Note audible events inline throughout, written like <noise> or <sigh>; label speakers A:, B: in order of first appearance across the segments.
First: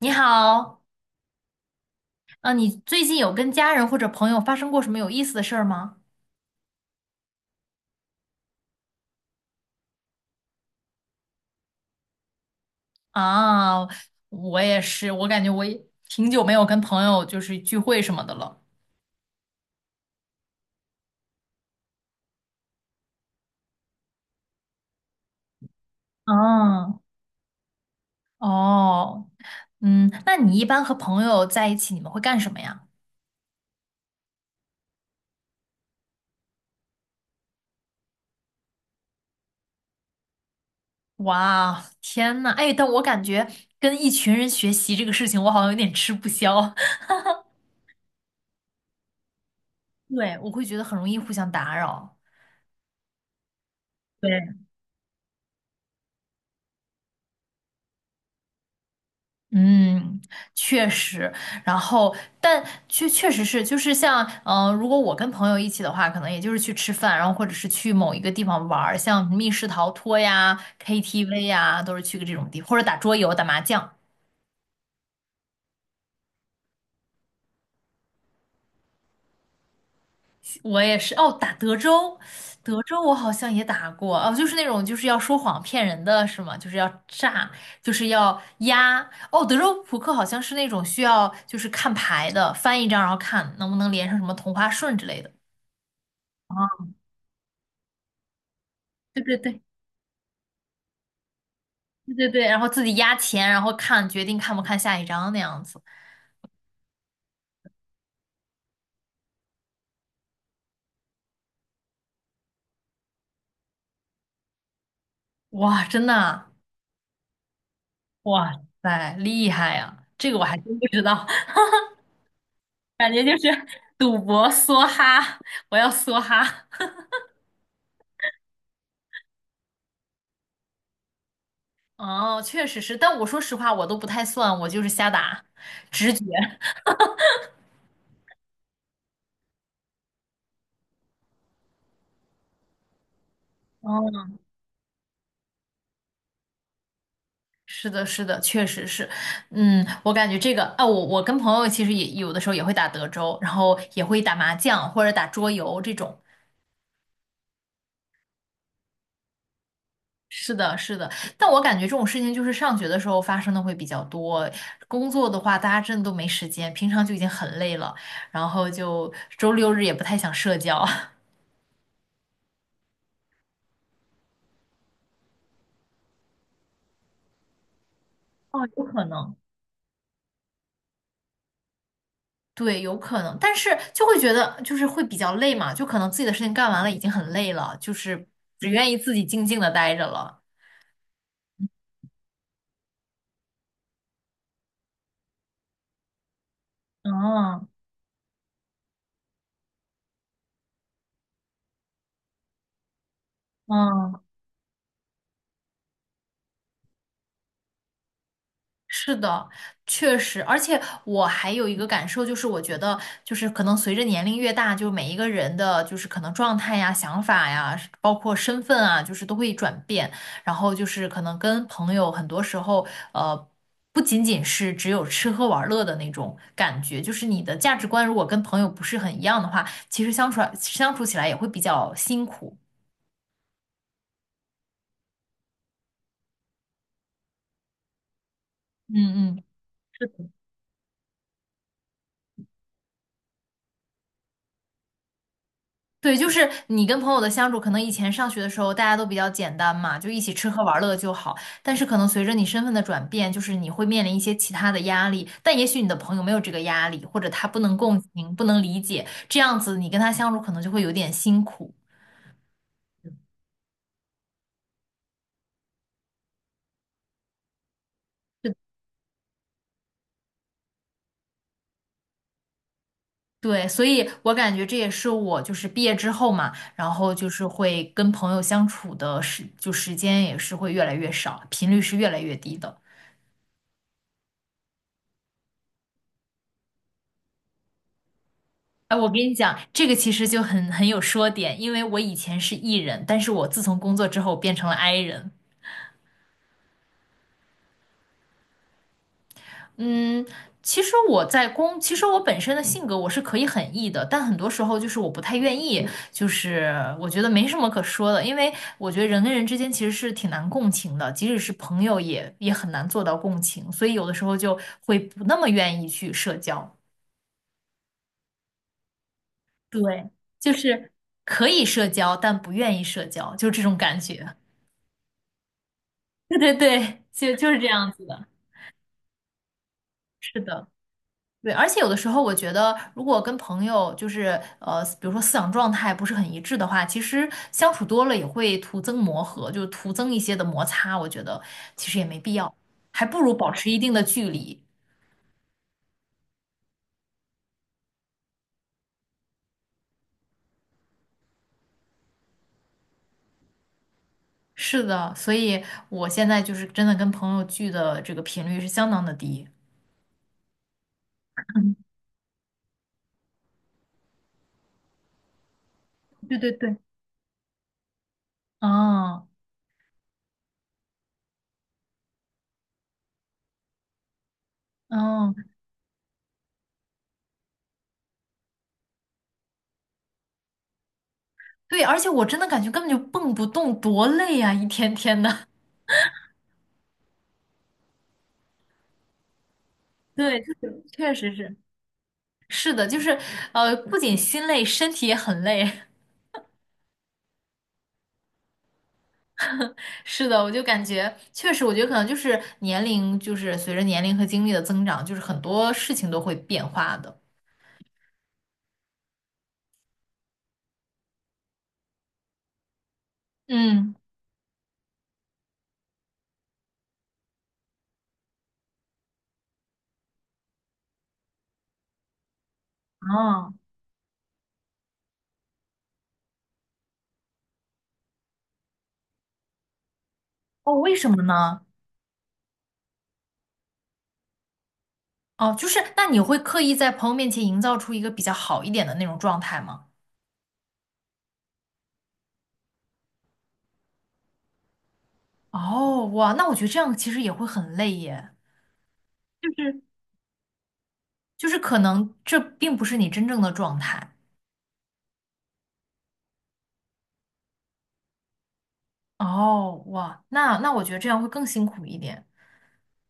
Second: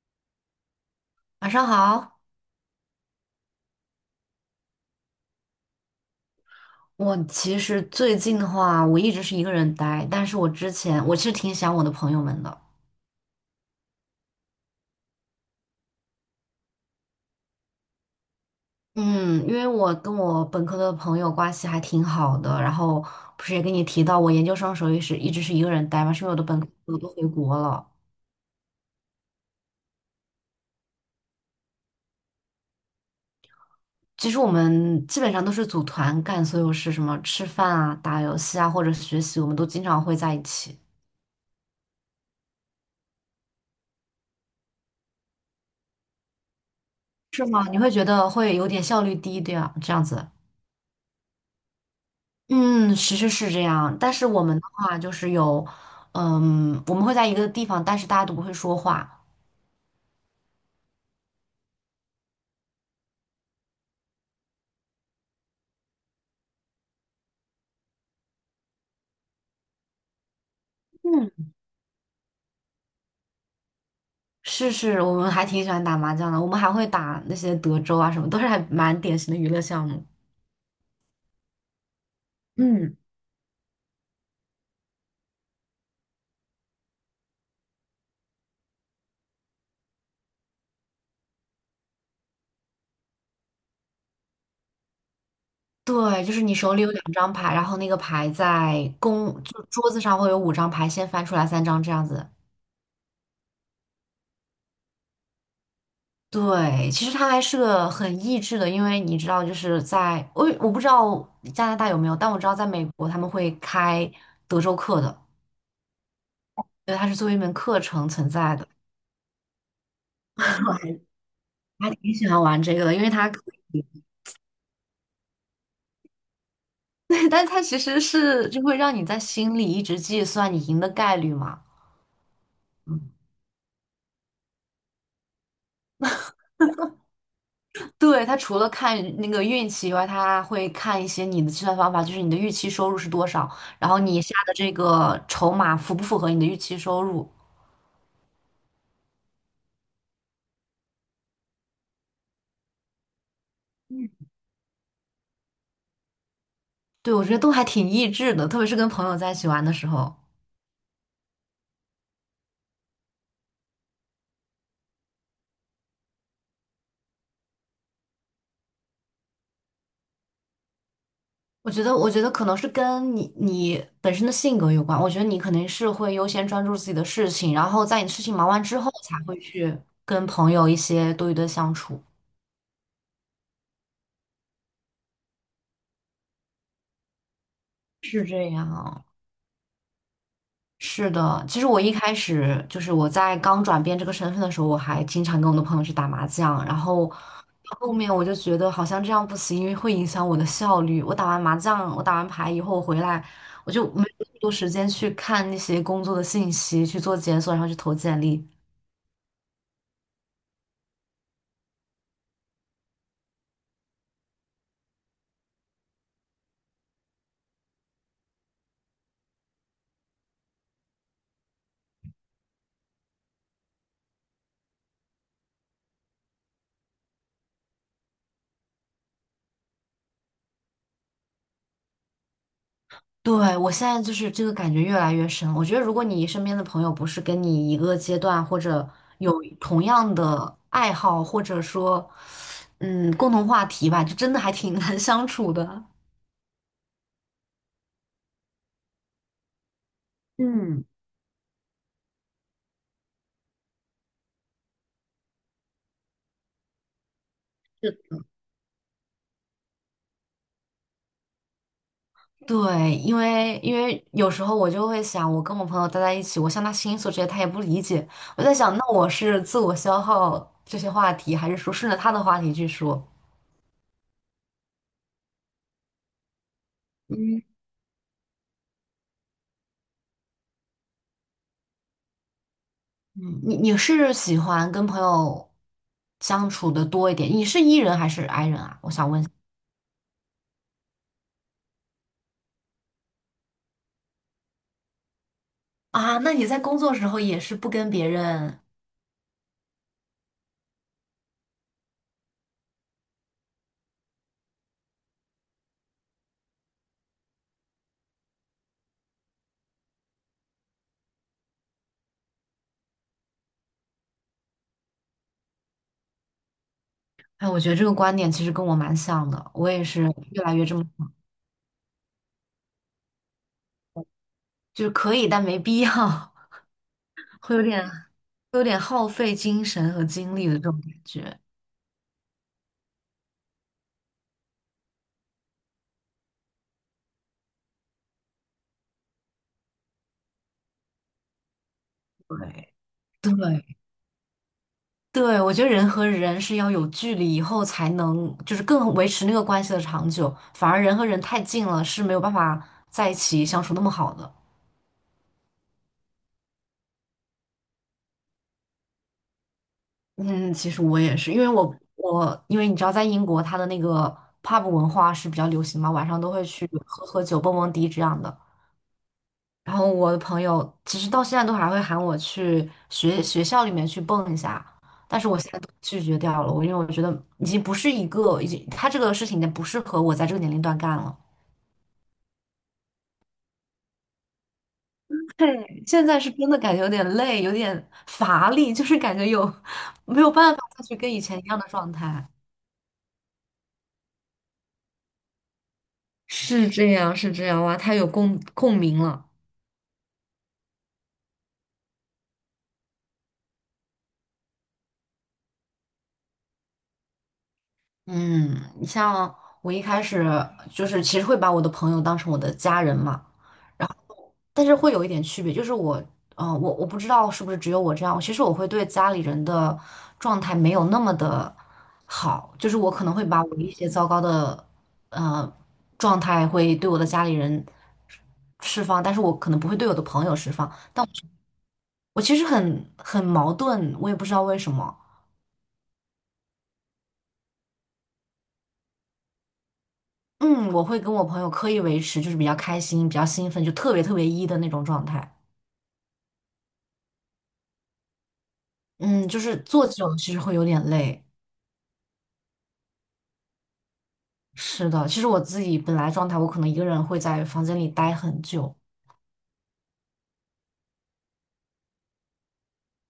A: 你好，
B: 晚上好。
A: 你最近有跟家人或者朋友发生过什么有意思的事儿吗？
B: 我其实最近的话，我一直是一个人待，但是我之前我其实挺想我的朋友们的。
A: 啊，我也是，我感觉我也挺久没有跟朋友就是聚会什么的了。
B: 嗯，因为我跟我本科的朋友关系还挺好的，然后不是也跟你提到我研究生时候也是一直是一个人待嘛，是因为我的本科朋友
A: 嗯。
B: 都回国了。
A: 哦。嗯，那你一般和朋友在一起，你们会干什么呀？
B: 其实我们基本上都是组团干所有事，什么吃饭啊、打游戏啊或者学习，我们都经常会在一起。
A: 哇，天呐，哎，但我感觉跟一群人学习这个事情，我好像有点吃不消。<laughs>
B: 是吗？你会觉得会有点效率低，对啊，这样子。
A: 对，我会觉得很容易互相打扰。
B: 嗯，其实是这样，但是我
A: 对。
B: 们的话就是有，嗯，我们会在一个地方，但是大家都不会说话。
A: 嗯，确实。然后但确确实是，就是像如果我跟朋友一起的话，可能也就是去吃饭，然后或者是去某一个地方玩儿像密室逃脱呀、KTV
B: 嗯，
A: 呀，都是去个这种地方，或者打桌游、打麻将。
B: 是是，我们还挺喜欢打麻将的，我们还会打那些德州啊什么，都是还蛮典型的娱乐项目。
A: 我也是。哦，打德州，德
B: 嗯，
A: 州我好像也打过。哦，就是那种就是要说谎骗人的是吗？就是要诈，就是要压。哦，德州扑克好像是那种需要就是看牌的，翻一张然后看能不能连上什么同花顺之类的。
B: 对，就是你手
A: 啊。
B: 里有两张牌，然后那个牌在
A: 对
B: 公，
A: 对对
B: 就桌子上会有五张牌，先翻出来三张这样
A: 对对
B: 子。
A: 对，然后自己压钱，然后看决定看不看下一张那样子。
B: 对，其实它还是个很益智的，因为你知道，就是在我不知道加拿大有没有，但我知道在美国他们会开德州课的。
A: 哇，真的啊。
B: 对，它是作为一门课程存
A: 哇
B: 在的。
A: 塞，厉害呀！这个我还真不知道。
B: <laughs> 我还挺喜欢玩这个的，
A: <laughs>
B: 因为
A: 感觉
B: 它
A: 就是
B: 可以。
A: 赌博梭哈，我要梭哈。
B: <laughs> 对，但它其实是就会让你在心里一直计算你赢的概率嘛。
A: 哦，确实是，但我说实话，我都不太算，我就是瞎打，直觉。
B: 对，它除了看那个运气以外，它会看一些你的计算方法，就是你的预期收入是多少，然后你
A: 哦，
B: 下的这个筹码符不符合你的预期收入。
A: 是的，是的，确实是。嗯，我感觉这个，啊，我跟朋友其实也有的时候也会打德州，然后也会打麻将或者打桌游这种。
B: 对，我觉得都还挺益智的，特别是跟朋友在一起玩的时候。
A: 是的，是的。但我感觉这种事情就是上学的时候发生的会比较多，工作的话大家真的都没时间，平常就已经很累了，然后就周六日也不太想社交。<laughs>
B: 我觉得，我觉得可能是跟你本身的性格有关。我觉得你肯定是会优先专注自己的事情，然后在你事情忙完
A: 哦，
B: 之
A: 有
B: 后，
A: 可
B: 才
A: 能。
B: 会去跟朋友一些多余的相处。
A: 对，有可能，但是就会觉得就是会比较累嘛，就可能自己的事情干完了已经很累了，就
B: 是
A: 是
B: 这
A: 只愿意
B: 样，
A: 自己静静的待着了。
B: 是的。其实我一开始就是我在刚转变这个身份的时候，我还经常跟我的朋友去打麻将，然后
A: 嗯。
B: 后面我就觉得好像这样不行，因为会影响我的效率。我打完麻将，我打完牌以后我回来，我就没有
A: 嗯，
B: 那么多时间去看那些工作的信息，去做检索，然后去投简历。
A: 是的，确实。而且我还有一个感受，就是我觉得，就是可能随着年龄越大，就每一个人的，就是可能状态呀、想法呀，包括身份啊，就是都会转变。然后就是可能跟朋友，很多时候，呃，不仅仅是只有吃喝玩乐的那种感觉，就是你的价值观如果跟朋友不是很一样的话，其实相处起来也会比较辛苦。
B: 对，我现在就是这个感觉越来越深。我觉得，如果你身边的朋友不是跟你一个阶段，或者有
A: 嗯。
B: 同样的爱好，或者说，嗯，共同话题吧，就真的还挺 <laughs> 难相处的。
A: 对，就是你跟朋友的相处，可能以前上学的时候大家都比较简单嘛，就一起吃喝玩
B: 嗯
A: 乐就好。但是可能随着你身份的转变，就是你会面临一些其他的压力，但也许你的朋友没有这个压力，或者他不能共情、不能理解，这样子你跟他相处可能就会有点辛苦。
B: 对，因为有时候我就会想，我跟我朋友待在一起，我向他倾诉这些，他也不理解。我
A: 对。
B: 在想，那我是自我消耗这些话题，还是说顺着他的话题去说？
A: 对，所以我感觉这也是我就是毕业之后嘛，然后就
B: 嗯。
A: 是会跟朋友相处的时，就时间也是会越来越少，频率是越来越低的。
B: 嗯你是喜欢跟朋友相处的多一点？你是 E 人还是 I 人啊？我
A: 哎，我
B: 想
A: 跟
B: 问一下
A: 你讲，这个其实就很有说点，因为我以前是 E 人，但是我自从工作之后变成了 I 人。
B: 啊，那你在工作时候也是不跟别人。
A: 嗯，其实我在工，其实我本身的性格我是可以很 E 的，但很多时候就是我不太愿意，就是我觉得没什么可说的，因为我觉得人跟人之间其实是挺难共情的，即使是朋友也很难做到共情，所以有的时候就会不那么愿意去社交。
B: 哎，我觉得这个观点其实跟我蛮像的，我也是
A: 对，
B: 越
A: 就
B: 来越这么，
A: 是可以社交，但不愿意社交，就这种感觉。
B: 就是可以，但没必要。
A: <laughs> 对对对，就
B: <laughs>
A: 就
B: 会
A: 是
B: 有
A: 这
B: 点
A: 样子的。
B: 会有点耗费精神和精
A: 是
B: 力的这
A: 的。
B: 种感觉。
A: 对。而且有的时候，我觉得如果跟朋友就是比如说思想状态不是很一致的话，其实相处多了也会徒增磨合，就是徒增一些的摩擦。我觉得其实也没必要，
B: 对
A: 还不如保持一
B: 对
A: 定的距离。
B: 对，我觉得人和人是要有距离以后才能，就是更维持那个关系的长久，反而人和人太近了是没有办法在一起相处那么好的。
A: 是的，所以我现在就是真的跟朋友聚的这个频率是相当的低。
B: 嗯，其实我也是，因为我因为你知道，在英国它的那个 pub 文化是比较流行嘛，晚上都
A: 对
B: 会
A: 对
B: 去
A: 对。
B: 喝喝酒、蹦蹦迪这样的。
A: 嗯。
B: 然后我的朋友其实到现在都还会喊我去学学校里面去蹦一下，但是我
A: 嗯，
B: 现在都拒绝掉了，我因为我觉得已经不是一个，已经他这个事情已经不适合我在这个年龄段干了。
A: 对。而且我真的感觉根本就蹦不动，多累呀、一天天的。
B: 对 <laughs>，现在是真的感觉有点累，有点乏力，就是感觉有
A: <laughs>
B: 没有
A: 对，就
B: 办法
A: 是
B: 再去跟
A: 确
B: 以
A: 实
B: 前一
A: 是。
B: 样的状态。
A: 是的，就是不仅心累，身体也很累。
B: 是这样，是这样，哇，太有共共鸣了。
A: <laughs> 是的，我就感觉确实，我觉得可能就是年龄，就是随着年龄和经历的增长，就是很多事情都会变化的。
B: 嗯，你像我一开始就是其实会把我的朋友当成我的家人嘛，
A: 嗯。
B: 但是会有一点区别，就是我，我不知道是不是只有我这样，其实我会对家里人的状态没有那么的好，就是我可能会把
A: 哦。
B: 我一些糟糕的呃状态会对我的家里人释放，但是我可能不会对我的朋友释放，
A: 哦，为
B: 但
A: 什么
B: 我
A: 呢？
B: 我其实很很矛盾，我也不知道为什么。
A: 哦，就是那你会刻意在朋友面前营造出一个比较好一点的那种状态吗？
B: 嗯，我会跟我朋友刻意维持，就是比较开心、比较兴奋，就特别特别一的那种状态。
A: 哦，哇，那我觉得这样其实也会很累耶，
B: 嗯，就
A: 就
B: 是
A: 是
B: 做久了其实会有点累。
A: 就是可能这并不是你真正的状态。
B: 是的，其实我自己本来状态，我可能一个人会在房间里待很久。
A: 哦，哇，那那我觉得这样会更辛苦一点。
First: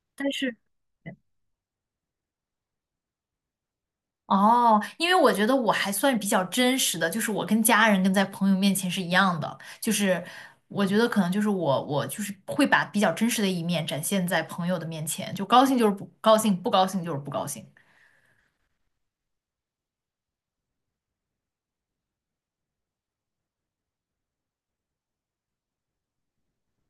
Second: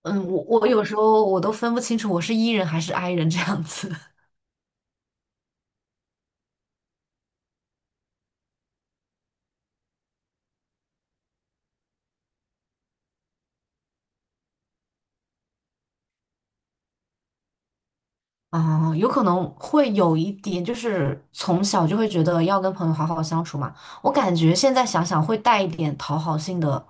B: 嗯，
A: 但
B: 我
A: 是。
B: 我有时候我都分不清楚我是 E 人还是 I 人这样子。<laughs>
A: 哦，因为我觉得我还算比较真实的，就是我跟家人跟在朋友面前是一样的，就是我觉得可能就是我就是会把比较真实的一面展现在朋友的面前，就高兴就是不高兴，不高兴就是不高兴。
B: 啊、有可能会有一点，就是从小就会觉得要跟朋友好好相处嘛。我感觉现在想想会带一点讨好性的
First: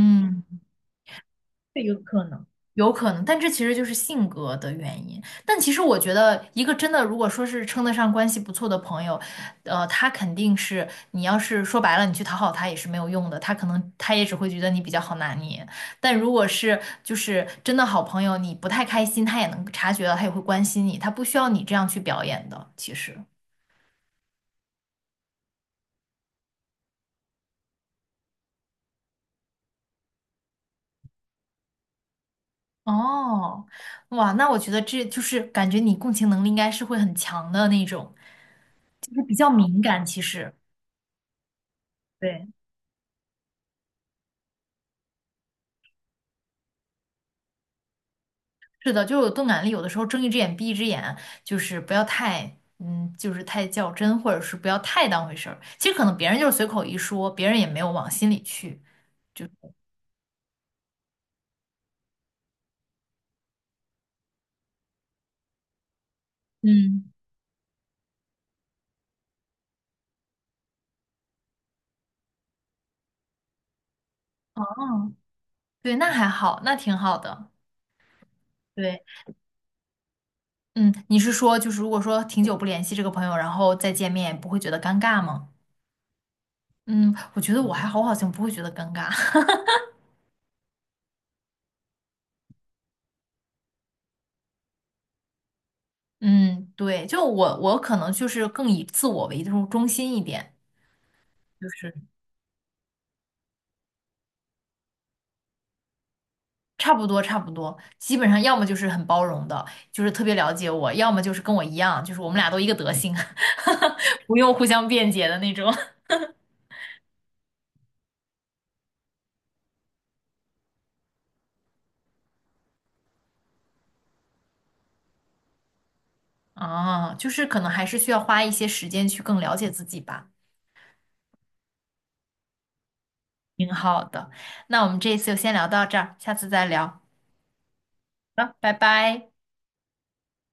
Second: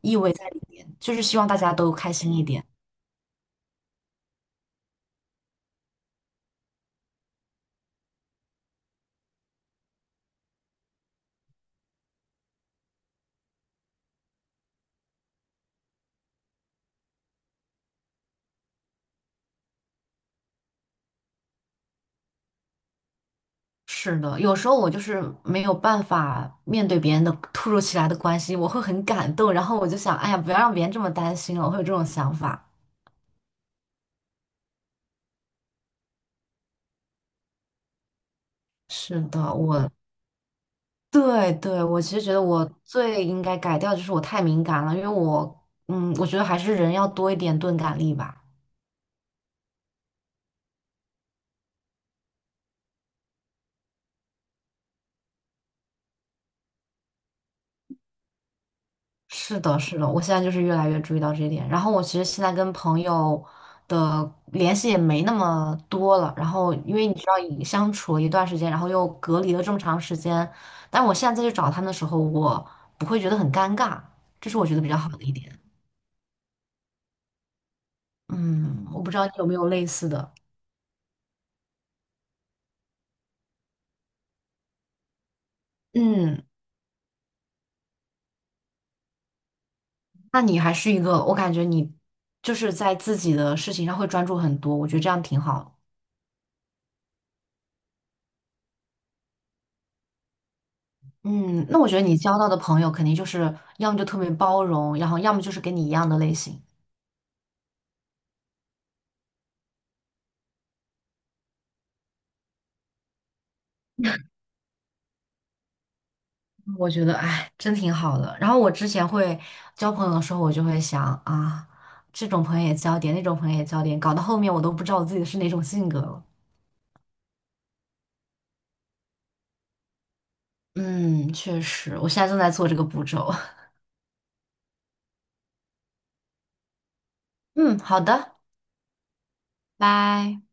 B: 意味在里面，就是希望大家
A: 对，
B: 都
A: 有
B: 开
A: 可
B: 心一
A: 能。
B: 点。
A: 有可能，但这其实就是性格的原因。但其实我觉得，一个真的如果说是称得上关系不错的朋友，他肯定是你要是说白了，你去讨好他也是没有用的，他可能他也只会觉得你比较好拿捏。但如果是就是真的好朋友，你不太开心，他也能察觉到，他也会关心你，他不需要你这样去表演的。其实，
B: 是的，有时候我就是没有办法面对别人的突如其来的关心，我会很感动，然后我就想，哎呀，不要让别人这么担心了，我会有这种想法。
A: 哦，哇，那我觉得这就是感觉你共情能力应该是会很强的那种，就
B: 是
A: 是比较
B: 的，
A: 敏
B: 我
A: 感，其实。
B: 对对，我其实觉得
A: 对。
B: 我最应该改掉就是我太敏感了，因为我嗯，我觉得还是人要多一点钝感力吧。
A: 是的，就是有钝感力，有的时候睁一只眼闭一只眼，就是不要太，就是太较真，或者是不要太当回事儿。其实可能别人就是随口一说，别人也没有往心里去。就是
B: 是的，是的，我现在就是越来越注意到这一点。然后我其实现在跟朋友的联系也没那么多了。然后因为
A: 嗯。
B: 你知道，已相处了一段时间，然后又隔离了这么长时间，但我现在再去找他们的时候，我不会觉得很尴尬，这是我觉
A: 哦，
B: 得比较好的一点。
A: 对，那还好，那挺好的。
B: 嗯，我
A: 对。
B: 不知道你有没有类似的。
A: 嗯，你是说，就是如果说挺久不联系这个朋友，然后再见面，不会觉得尴尬吗？
B: 嗯，
A: 嗯，我觉得我还好，我好像不会觉得尴尬。<laughs>
B: 那你还是一个，我感觉你就是在自己的事情上会专注很多，我觉得这样挺好的。
A: 嗯，对，就我可能就是更以自我为中心一点，
B: 嗯，
A: 就
B: 那我
A: 是
B: 觉得你交到的朋友肯定就是要么就特别包容，然后要么就是跟你一样的类型。
A: 差不多，差不多，基本上要么就是很包容的，就是特别了解我，要么就是跟我一样，就是我们俩都一个德行。<laughs> 不用互相辩解的那种。
B: 我觉得，哎，真挺好的。然后我之前会交朋友的时候，我就会想啊，这种朋友也交点，那种朋友也交点，搞到后面我都不知道我自己是哪种性格了。
A: 啊，就是可能还是需要花一些时间去更了解自己吧。
B: 嗯，确实，我现在正在做这个步骤。
A: 挺好的，那我们这一次就先聊到这儿，下次再聊。
B: <laughs> 嗯，好的，
A: 好，拜拜。
B: 拜。